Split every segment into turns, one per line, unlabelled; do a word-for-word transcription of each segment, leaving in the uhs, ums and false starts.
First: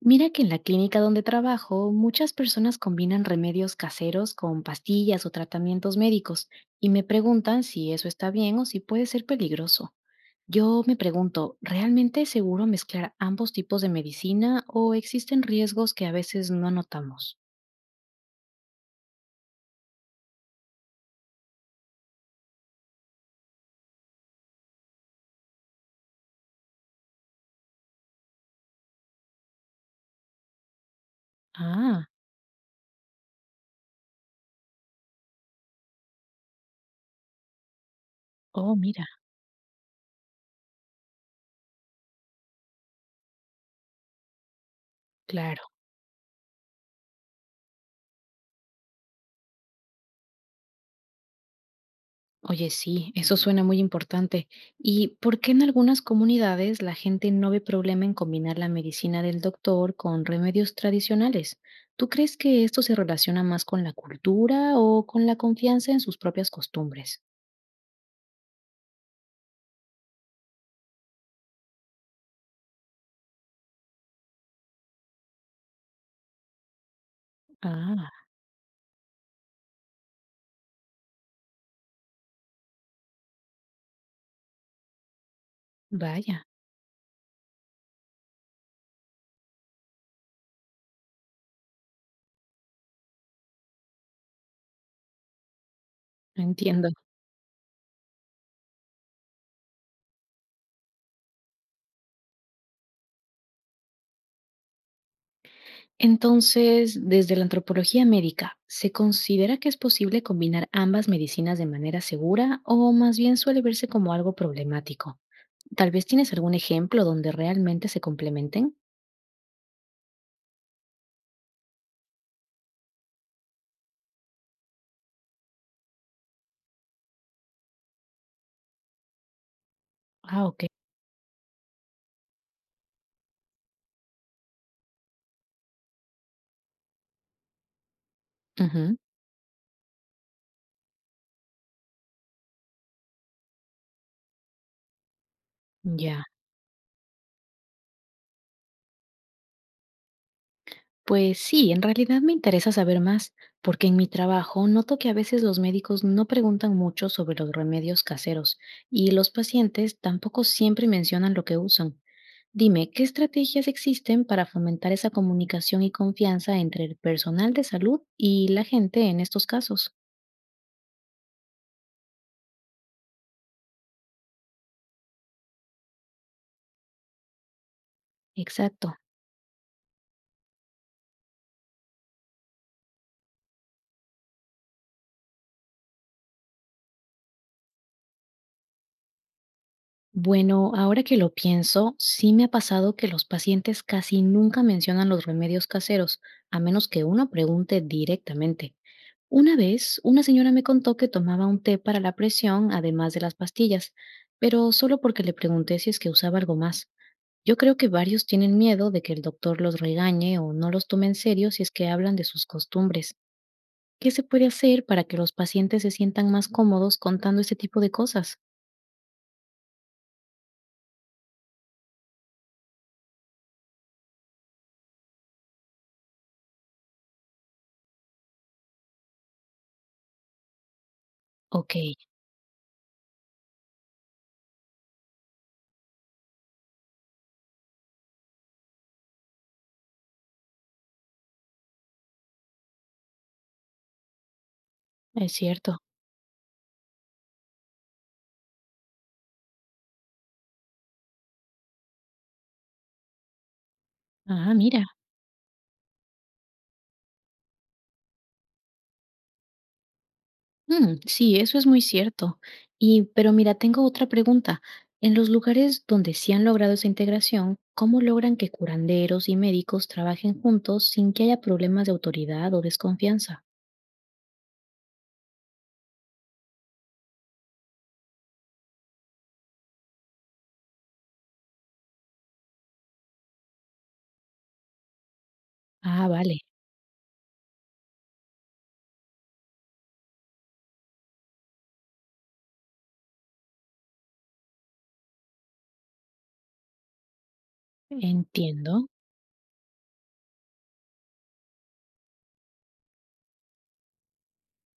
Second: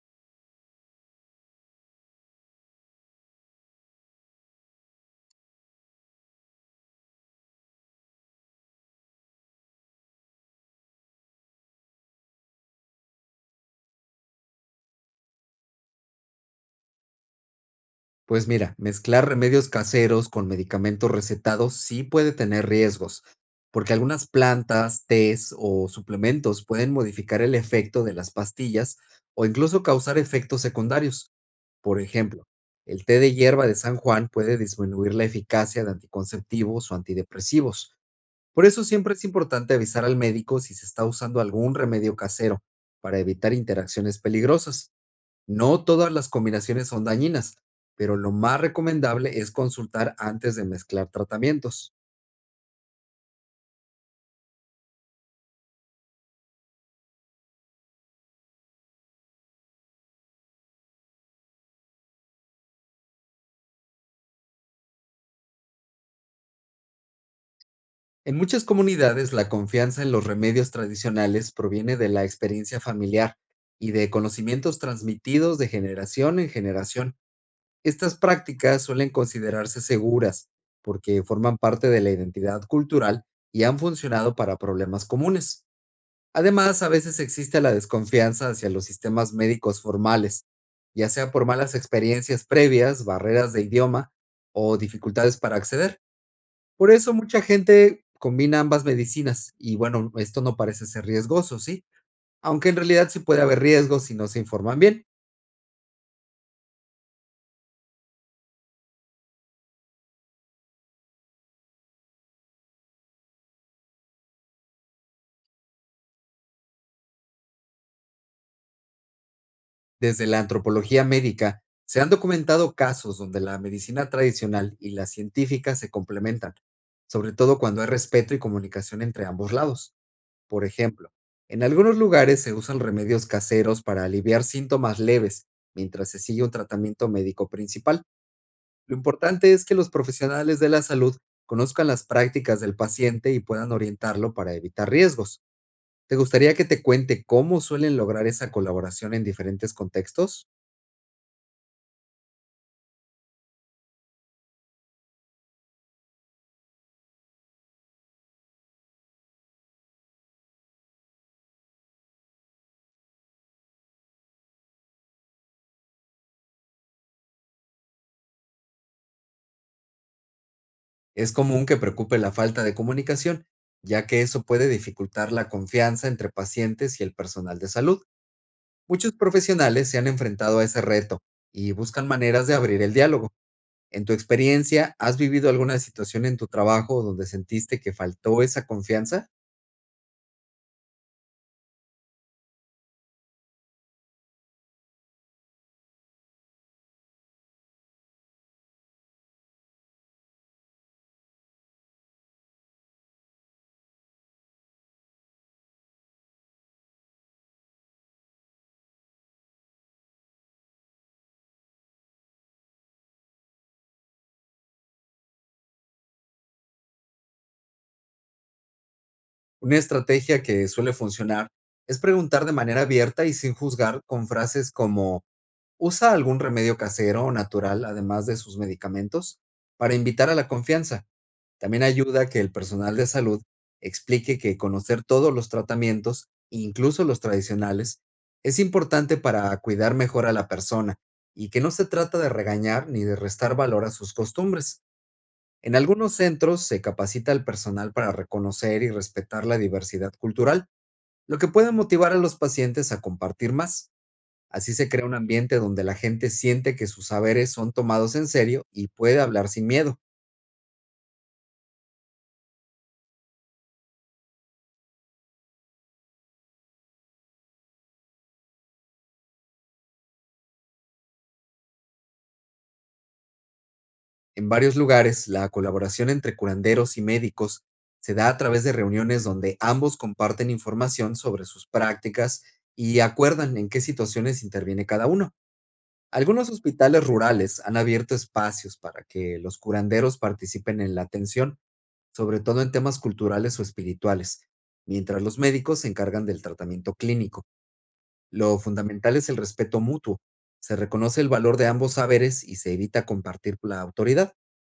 Mira que en la clínica donde trabajo, muchas personas combinan remedios caseros con pastillas o tratamientos médicos y me preguntan si eso está bien o si puede ser peligroso. Yo me pregunto, ¿realmente es seguro mezclar ambos tipos de medicina o existen riesgos que a veces no notamos?
Pues mira, mezclar remedios caseros con medicamentos recetados sí puede tener riesgos, porque algunas plantas, tés o suplementos pueden modificar el efecto de las pastillas o incluso causar efectos secundarios. Por
Ah,
ejemplo, el té de hierba de San Juan puede disminuir la eficacia de anticonceptivos o antidepresivos. Por
oh,
eso
mira,
siempre es importante avisar al médico si se está usando algún remedio casero para evitar interacciones peligrosas.
claro.
No todas las combinaciones son dañinas, pero lo más recomendable es consultar antes de mezclar tratamientos.
Oye, sí, eso suena muy importante. ¿Y por qué en algunas comunidades la gente no ve problema en combinar la medicina del doctor con remedios tradicionales? ¿Tú crees que esto se relaciona más con la cultura o con la confianza en sus propias costumbres?
En muchas comunidades, la confianza en los remedios tradicionales proviene de la experiencia familiar y de conocimientos transmitidos de generación en generación.
Ah,
Estas prácticas suelen considerarse seguras porque forman parte de la identidad cultural y han funcionado para problemas comunes.
vaya,
Además, a veces existe la desconfianza hacia los sistemas médicos formales, ya sea por malas experiencias previas, barreras de idioma o dificultades para acceder.
entiendo.
Por eso mucha gente combina ambas medicinas y bueno, esto no parece ser riesgoso, ¿sí? Aunque en realidad sí puede haber riesgos si no se informan bien.
Entonces, desde la antropología médica, ¿se considera que es posible combinar ambas medicinas de manera segura o más bien suele verse como algo problemático? Tal vez tienes algún ejemplo donde realmente se complementen.
Desde la antropología médica se han documentado casos donde la medicina tradicional y la científica se complementan, sobre todo cuando hay respeto y comunicación entre ambos lados.
Ah,
Por
okey.
ejemplo, en algunos lugares se usan remedios caseros para aliviar síntomas leves, mientras se sigue un tratamiento médico principal. Lo
Ujú,
importante es que los profesionales de la salud conozcan las prácticas del paciente y puedan orientarlo para evitar riesgos. ¿Te
ya.
gustaría que te cuente cómo suelen lograr esa colaboración en diferentes contextos?
Pues sí, en realidad me interesa saber más, porque en mi trabajo noto que a veces los médicos no preguntan mucho sobre los remedios caseros y los pacientes tampoco siempre mencionan lo que usan. Dime, ¿qué estrategias existen para fomentar esa comunicación y confianza entre el personal de salud y la gente en estos casos?
Es común que preocupe la falta de comunicación, ya que eso puede dificultar la confianza entre pacientes y el personal de salud.
Exacto.
Muchos profesionales se han enfrentado a ese reto y buscan maneras de abrir el diálogo. En tu experiencia, ¿has vivido alguna situación en tu trabajo donde sentiste que faltó esa confianza?
Bueno, ahora que lo pienso, sí me ha pasado que los pacientes casi nunca mencionan los remedios caseros, a menos que uno pregunte directamente. Una vez, una señora me contó que tomaba un té para la presión, además de las pastillas, pero solo porque le pregunté si es que usaba algo más. Yo creo que varios tienen miedo de que el doctor los regañe o no los tome en serio si es que hablan de sus costumbres. ¿Qué se puede hacer para que los pacientes se sientan más cómodos contando este tipo de cosas?
Una estrategia que suele funcionar es preguntar de manera abierta y sin juzgar con frases como ¿usa algún remedio casero o natural además de sus medicamentos?, para invitar a la confianza.
Ok,
También ayuda que el personal de salud explique que conocer todos los tratamientos, incluso los tradicionales, es importante para cuidar mejor a la persona y que no se trata de regañar ni de restar valor a sus costumbres.
es
En
cierto.
algunos centros se capacita al personal para reconocer y respetar la diversidad cultural, lo que puede motivar a los pacientes a compartir más.
Ah,
Así
mira.
se crea un ambiente donde la gente siente que sus saberes son tomados en serio y puede hablar sin miedo.
Mm, sí, eso es muy cierto. Y, pero mira, tengo otra pregunta. En los lugares donde sí han logrado esa integración, ¿cómo logran que curanderos y médicos trabajen juntos sin que haya problemas de autoridad o desconfianza?
En varios lugares, la colaboración entre curanderos y médicos se da a través de reuniones donde ambos comparten información sobre sus prácticas y acuerdan en qué situaciones interviene cada uno.
Ah, vale,
Algunos hospitales rurales han abierto espacios para que los curanderos participen en la atención, sobre todo en temas culturales o espirituales, mientras los médicos se encargan del tratamiento clínico. Lo
entiendo.
fundamental es el respeto mutuo. Se reconoce el valor de ambos saberes y se evita compartir la autoridad.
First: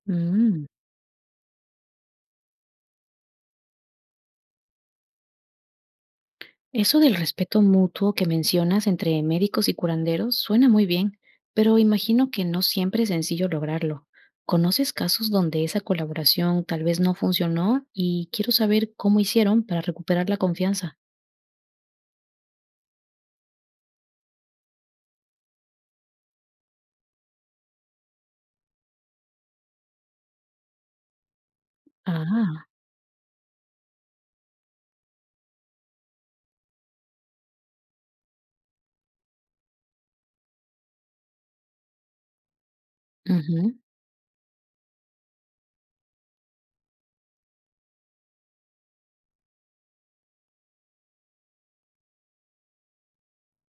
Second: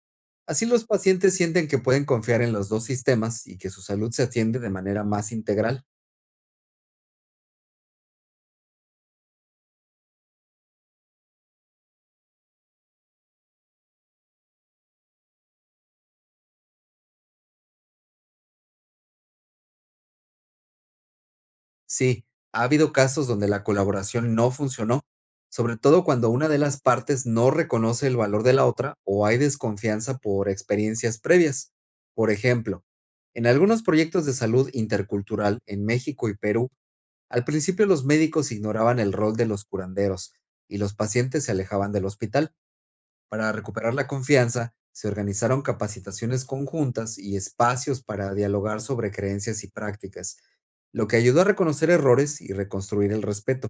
Mm.
Así los pacientes sienten que pueden confiar en los dos sistemas y que su salud se atiende de manera más integral.
Eso del respeto mutuo que mencionas entre médicos y curanderos suena muy bien, pero imagino que no siempre es sencillo lograrlo. ¿Conoces casos donde esa colaboración tal vez no funcionó y quiero saber cómo hicieron para recuperar la confianza?
Sí, ha habido casos donde la colaboración no funcionó, sobre todo cuando una de las partes no reconoce el valor de la otra o hay desconfianza por experiencias previas. Por
Ah,
ejemplo, en algunos proyectos de salud intercultural en México y Perú, al principio los médicos ignoraban el rol de los curanderos y los pacientes se alejaban del hospital. Para
ujú.
recuperar la confianza, se organizaron capacitaciones conjuntas y espacios para dialogar sobre creencias y prácticas, lo que ayudó a reconocer errores y reconstruir el respeto.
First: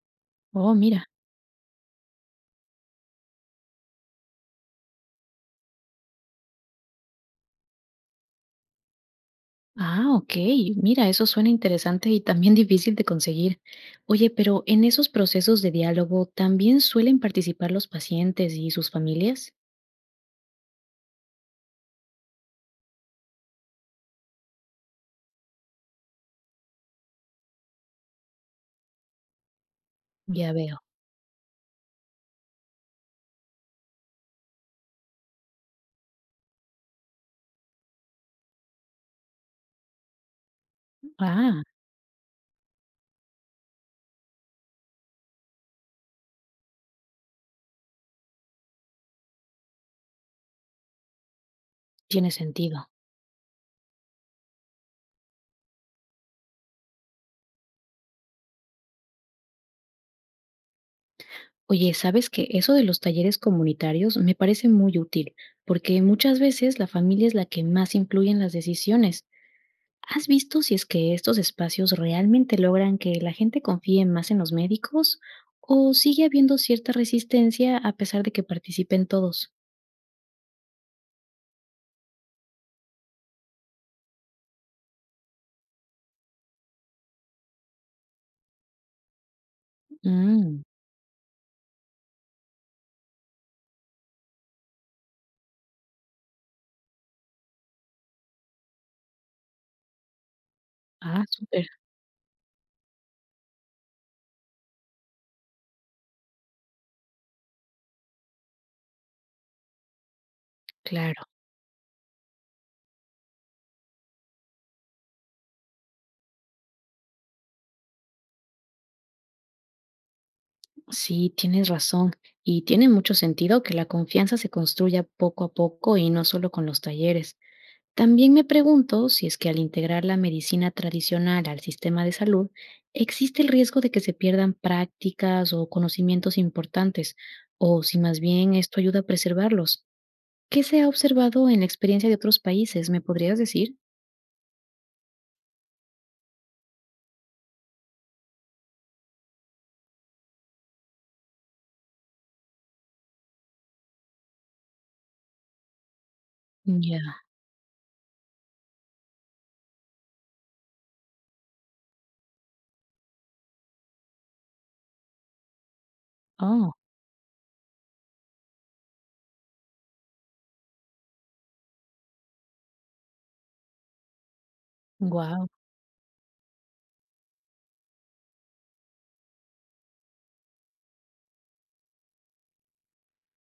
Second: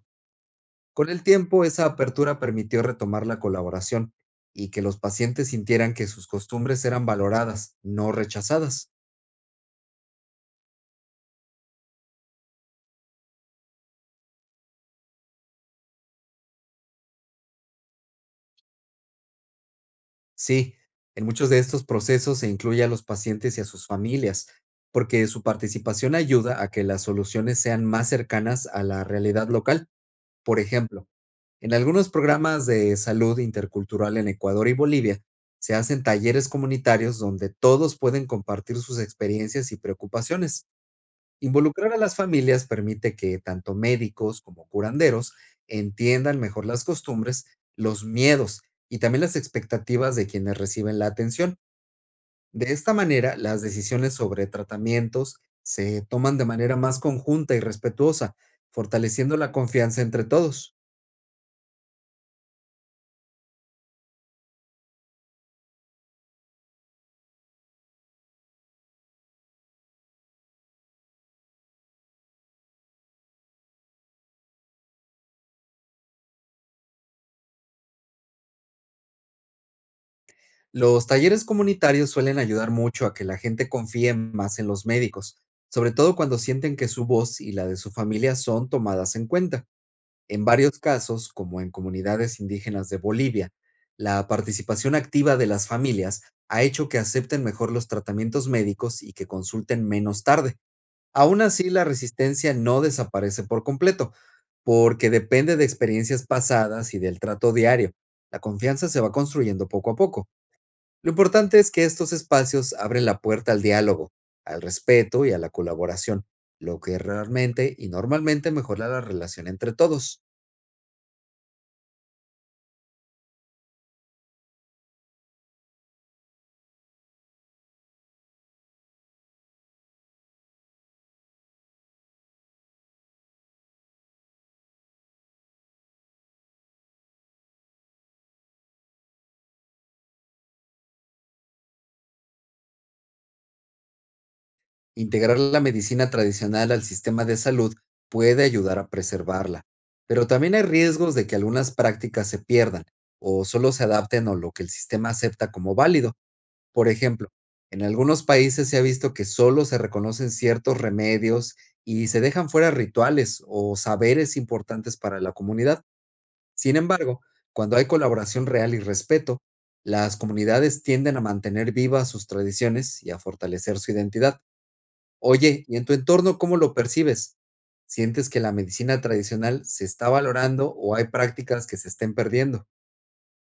Oh, mira.
Con el tiempo, esa apertura permitió retomar la colaboración y que los pacientes sintieran que sus costumbres eran valoradas, no rechazadas.
Ah, ok. Mira, eso suena interesante y también difícil de conseguir. Oye, pero en esos procesos de diálogo también suelen participar los pacientes y sus familias.
Sí, en muchos de estos procesos se incluye a los pacientes y a sus familias, porque su participación ayuda a que las soluciones sean más cercanas a la realidad local.
Ya
Por
veo.
ejemplo, en algunos programas de salud intercultural en Ecuador y Bolivia se hacen talleres comunitarios donde todos pueden compartir sus experiencias y preocupaciones.
Ah,
Involucrar a las familias permite que tanto médicos como curanderos entiendan mejor las costumbres, los miedos y también las expectativas de quienes reciben la atención.
tiene
De
sentido.
esta manera, las decisiones sobre tratamientos se toman de manera más conjunta y respetuosa, fortaleciendo la confianza entre todos.
Oye, ¿sabes que Eso de los talleres comunitarios me parece muy útil, porque muchas veces la familia es la que más influye en las decisiones. ¿Has visto si es que estos espacios realmente logran que la gente confíe más en los médicos o sigue habiendo cierta resistencia a pesar de que participen todos?
Los talleres comunitarios suelen ayudar mucho a que la gente confíe más en los médicos, sobre todo cuando sienten que su voz y la de su familia son tomadas en cuenta. En
Mm,
varios casos, como en comunidades indígenas de Bolivia, la participación activa de las familias ha hecho que acepten mejor los tratamientos médicos y que consulten menos tarde.
ah,
Aún
súper.
así, la resistencia no desaparece por completo, porque depende de experiencias pasadas y del trato diario. La confianza se va construyendo poco a poco. Lo
Claro,
importante es que estos espacios abren la puerta al diálogo, al respeto y a la colaboración, lo que realmente y normalmente mejora la relación entre todos.
sí, tienes razón. Y tiene mucho sentido que la confianza se construya poco a poco y no solo con los talleres. También me pregunto si es que al integrar la medicina tradicional al sistema de salud, existe el riesgo de que se pierdan prácticas o conocimientos importantes, o si más bien esto ayuda a preservarlos. ¿Qué se ha observado en la experiencia de otros países? ¿Me podrías decir?
Integrar la medicina tradicional al sistema de salud puede ayudar a preservarla, pero también hay riesgos de que algunas prácticas se pierdan o solo se adapten a lo que el sistema acepta como válido. Por
Ya.
ejemplo, en algunos países se ha visto que solo se reconocen ciertos remedios y se dejan fuera rituales o saberes importantes para la comunidad.
Oh,
Sin embargo, cuando hay colaboración real y respeto, las comunidades tienden a mantener vivas sus tradiciones y a fortalecer su identidad.
wow.
Oye, ¿y en tu entorno cómo lo percibes? ¿Sientes que la medicina tradicional se está valorando o hay prácticas que se estén perdiendo?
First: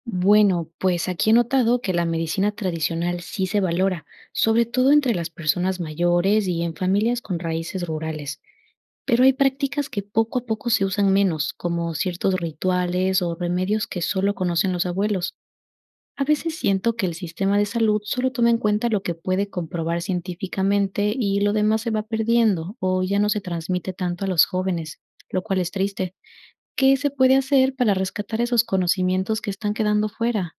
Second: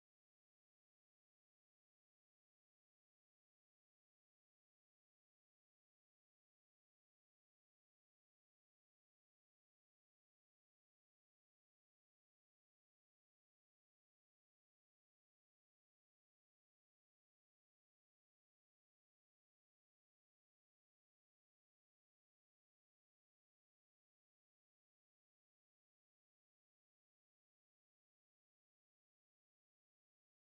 Bueno, pues aquí he notado que la medicina tradicional sí se valora, sobre todo entre las personas mayores y en familias con raíces rurales. Pero hay prácticas que poco a poco se usan menos, como ciertos rituales o remedios que solo conocen los abuelos. A veces siento que el sistema de salud solo toma en cuenta lo que puede comprobar científicamente y lo demás se va perdiendo o ya no se transmite tanto a los jóvenes, lo cual es triste. ¿Qué se puede hacer para rescatar esos conocimientos que están quedando fuera?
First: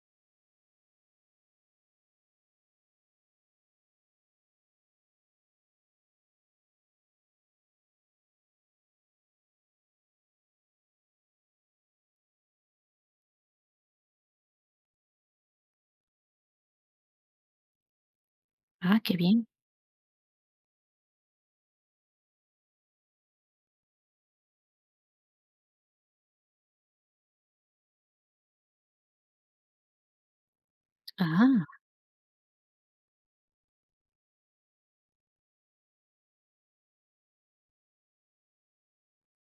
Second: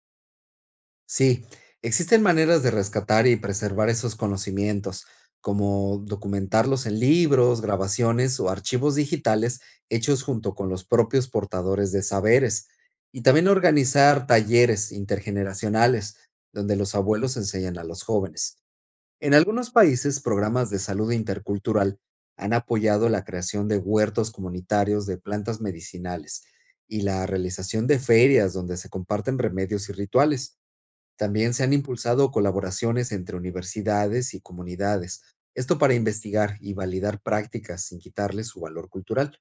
Sí, existen maneras de rescatar y preservar esos conocimientos, como documentarlos en libros, grabaciones o archivos digitales hechos junto con los propios portadores de saberes, y también organizar talleres intergeneracionales donde los abuelos enseñan a los jóvenes.
Ah, qué
En
bien.
algunos países, programas de salud intercultural han apoyado la creación de huertos comunitarios de plantas medicinales y la realización de ferias donde se comparten remedios y rituales. También se
Ah,
han impulsado colaboraciones entre universidades y comunidades, esto para investigar y validar prácticas sin quitarle su valor cultural.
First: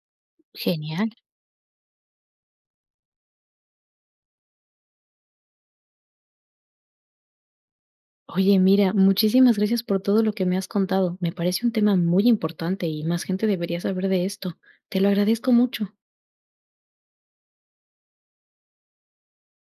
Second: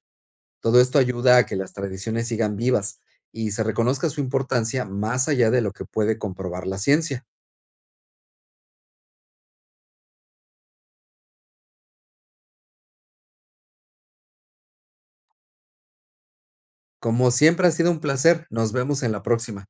Todo esto
genial.
ayuda a que las tradiciones sigan vivas y se reconozca su importancia más allá de lo que puede comprobar la ciencia.
Oye, mira, muchísimas gracias por todo lo que me has contado. Me parece un tema muy importante y más gente debería saber de esto. Te lo agradezco mucho.
Como siempre ha sido un placer, nos vemos en la próxima.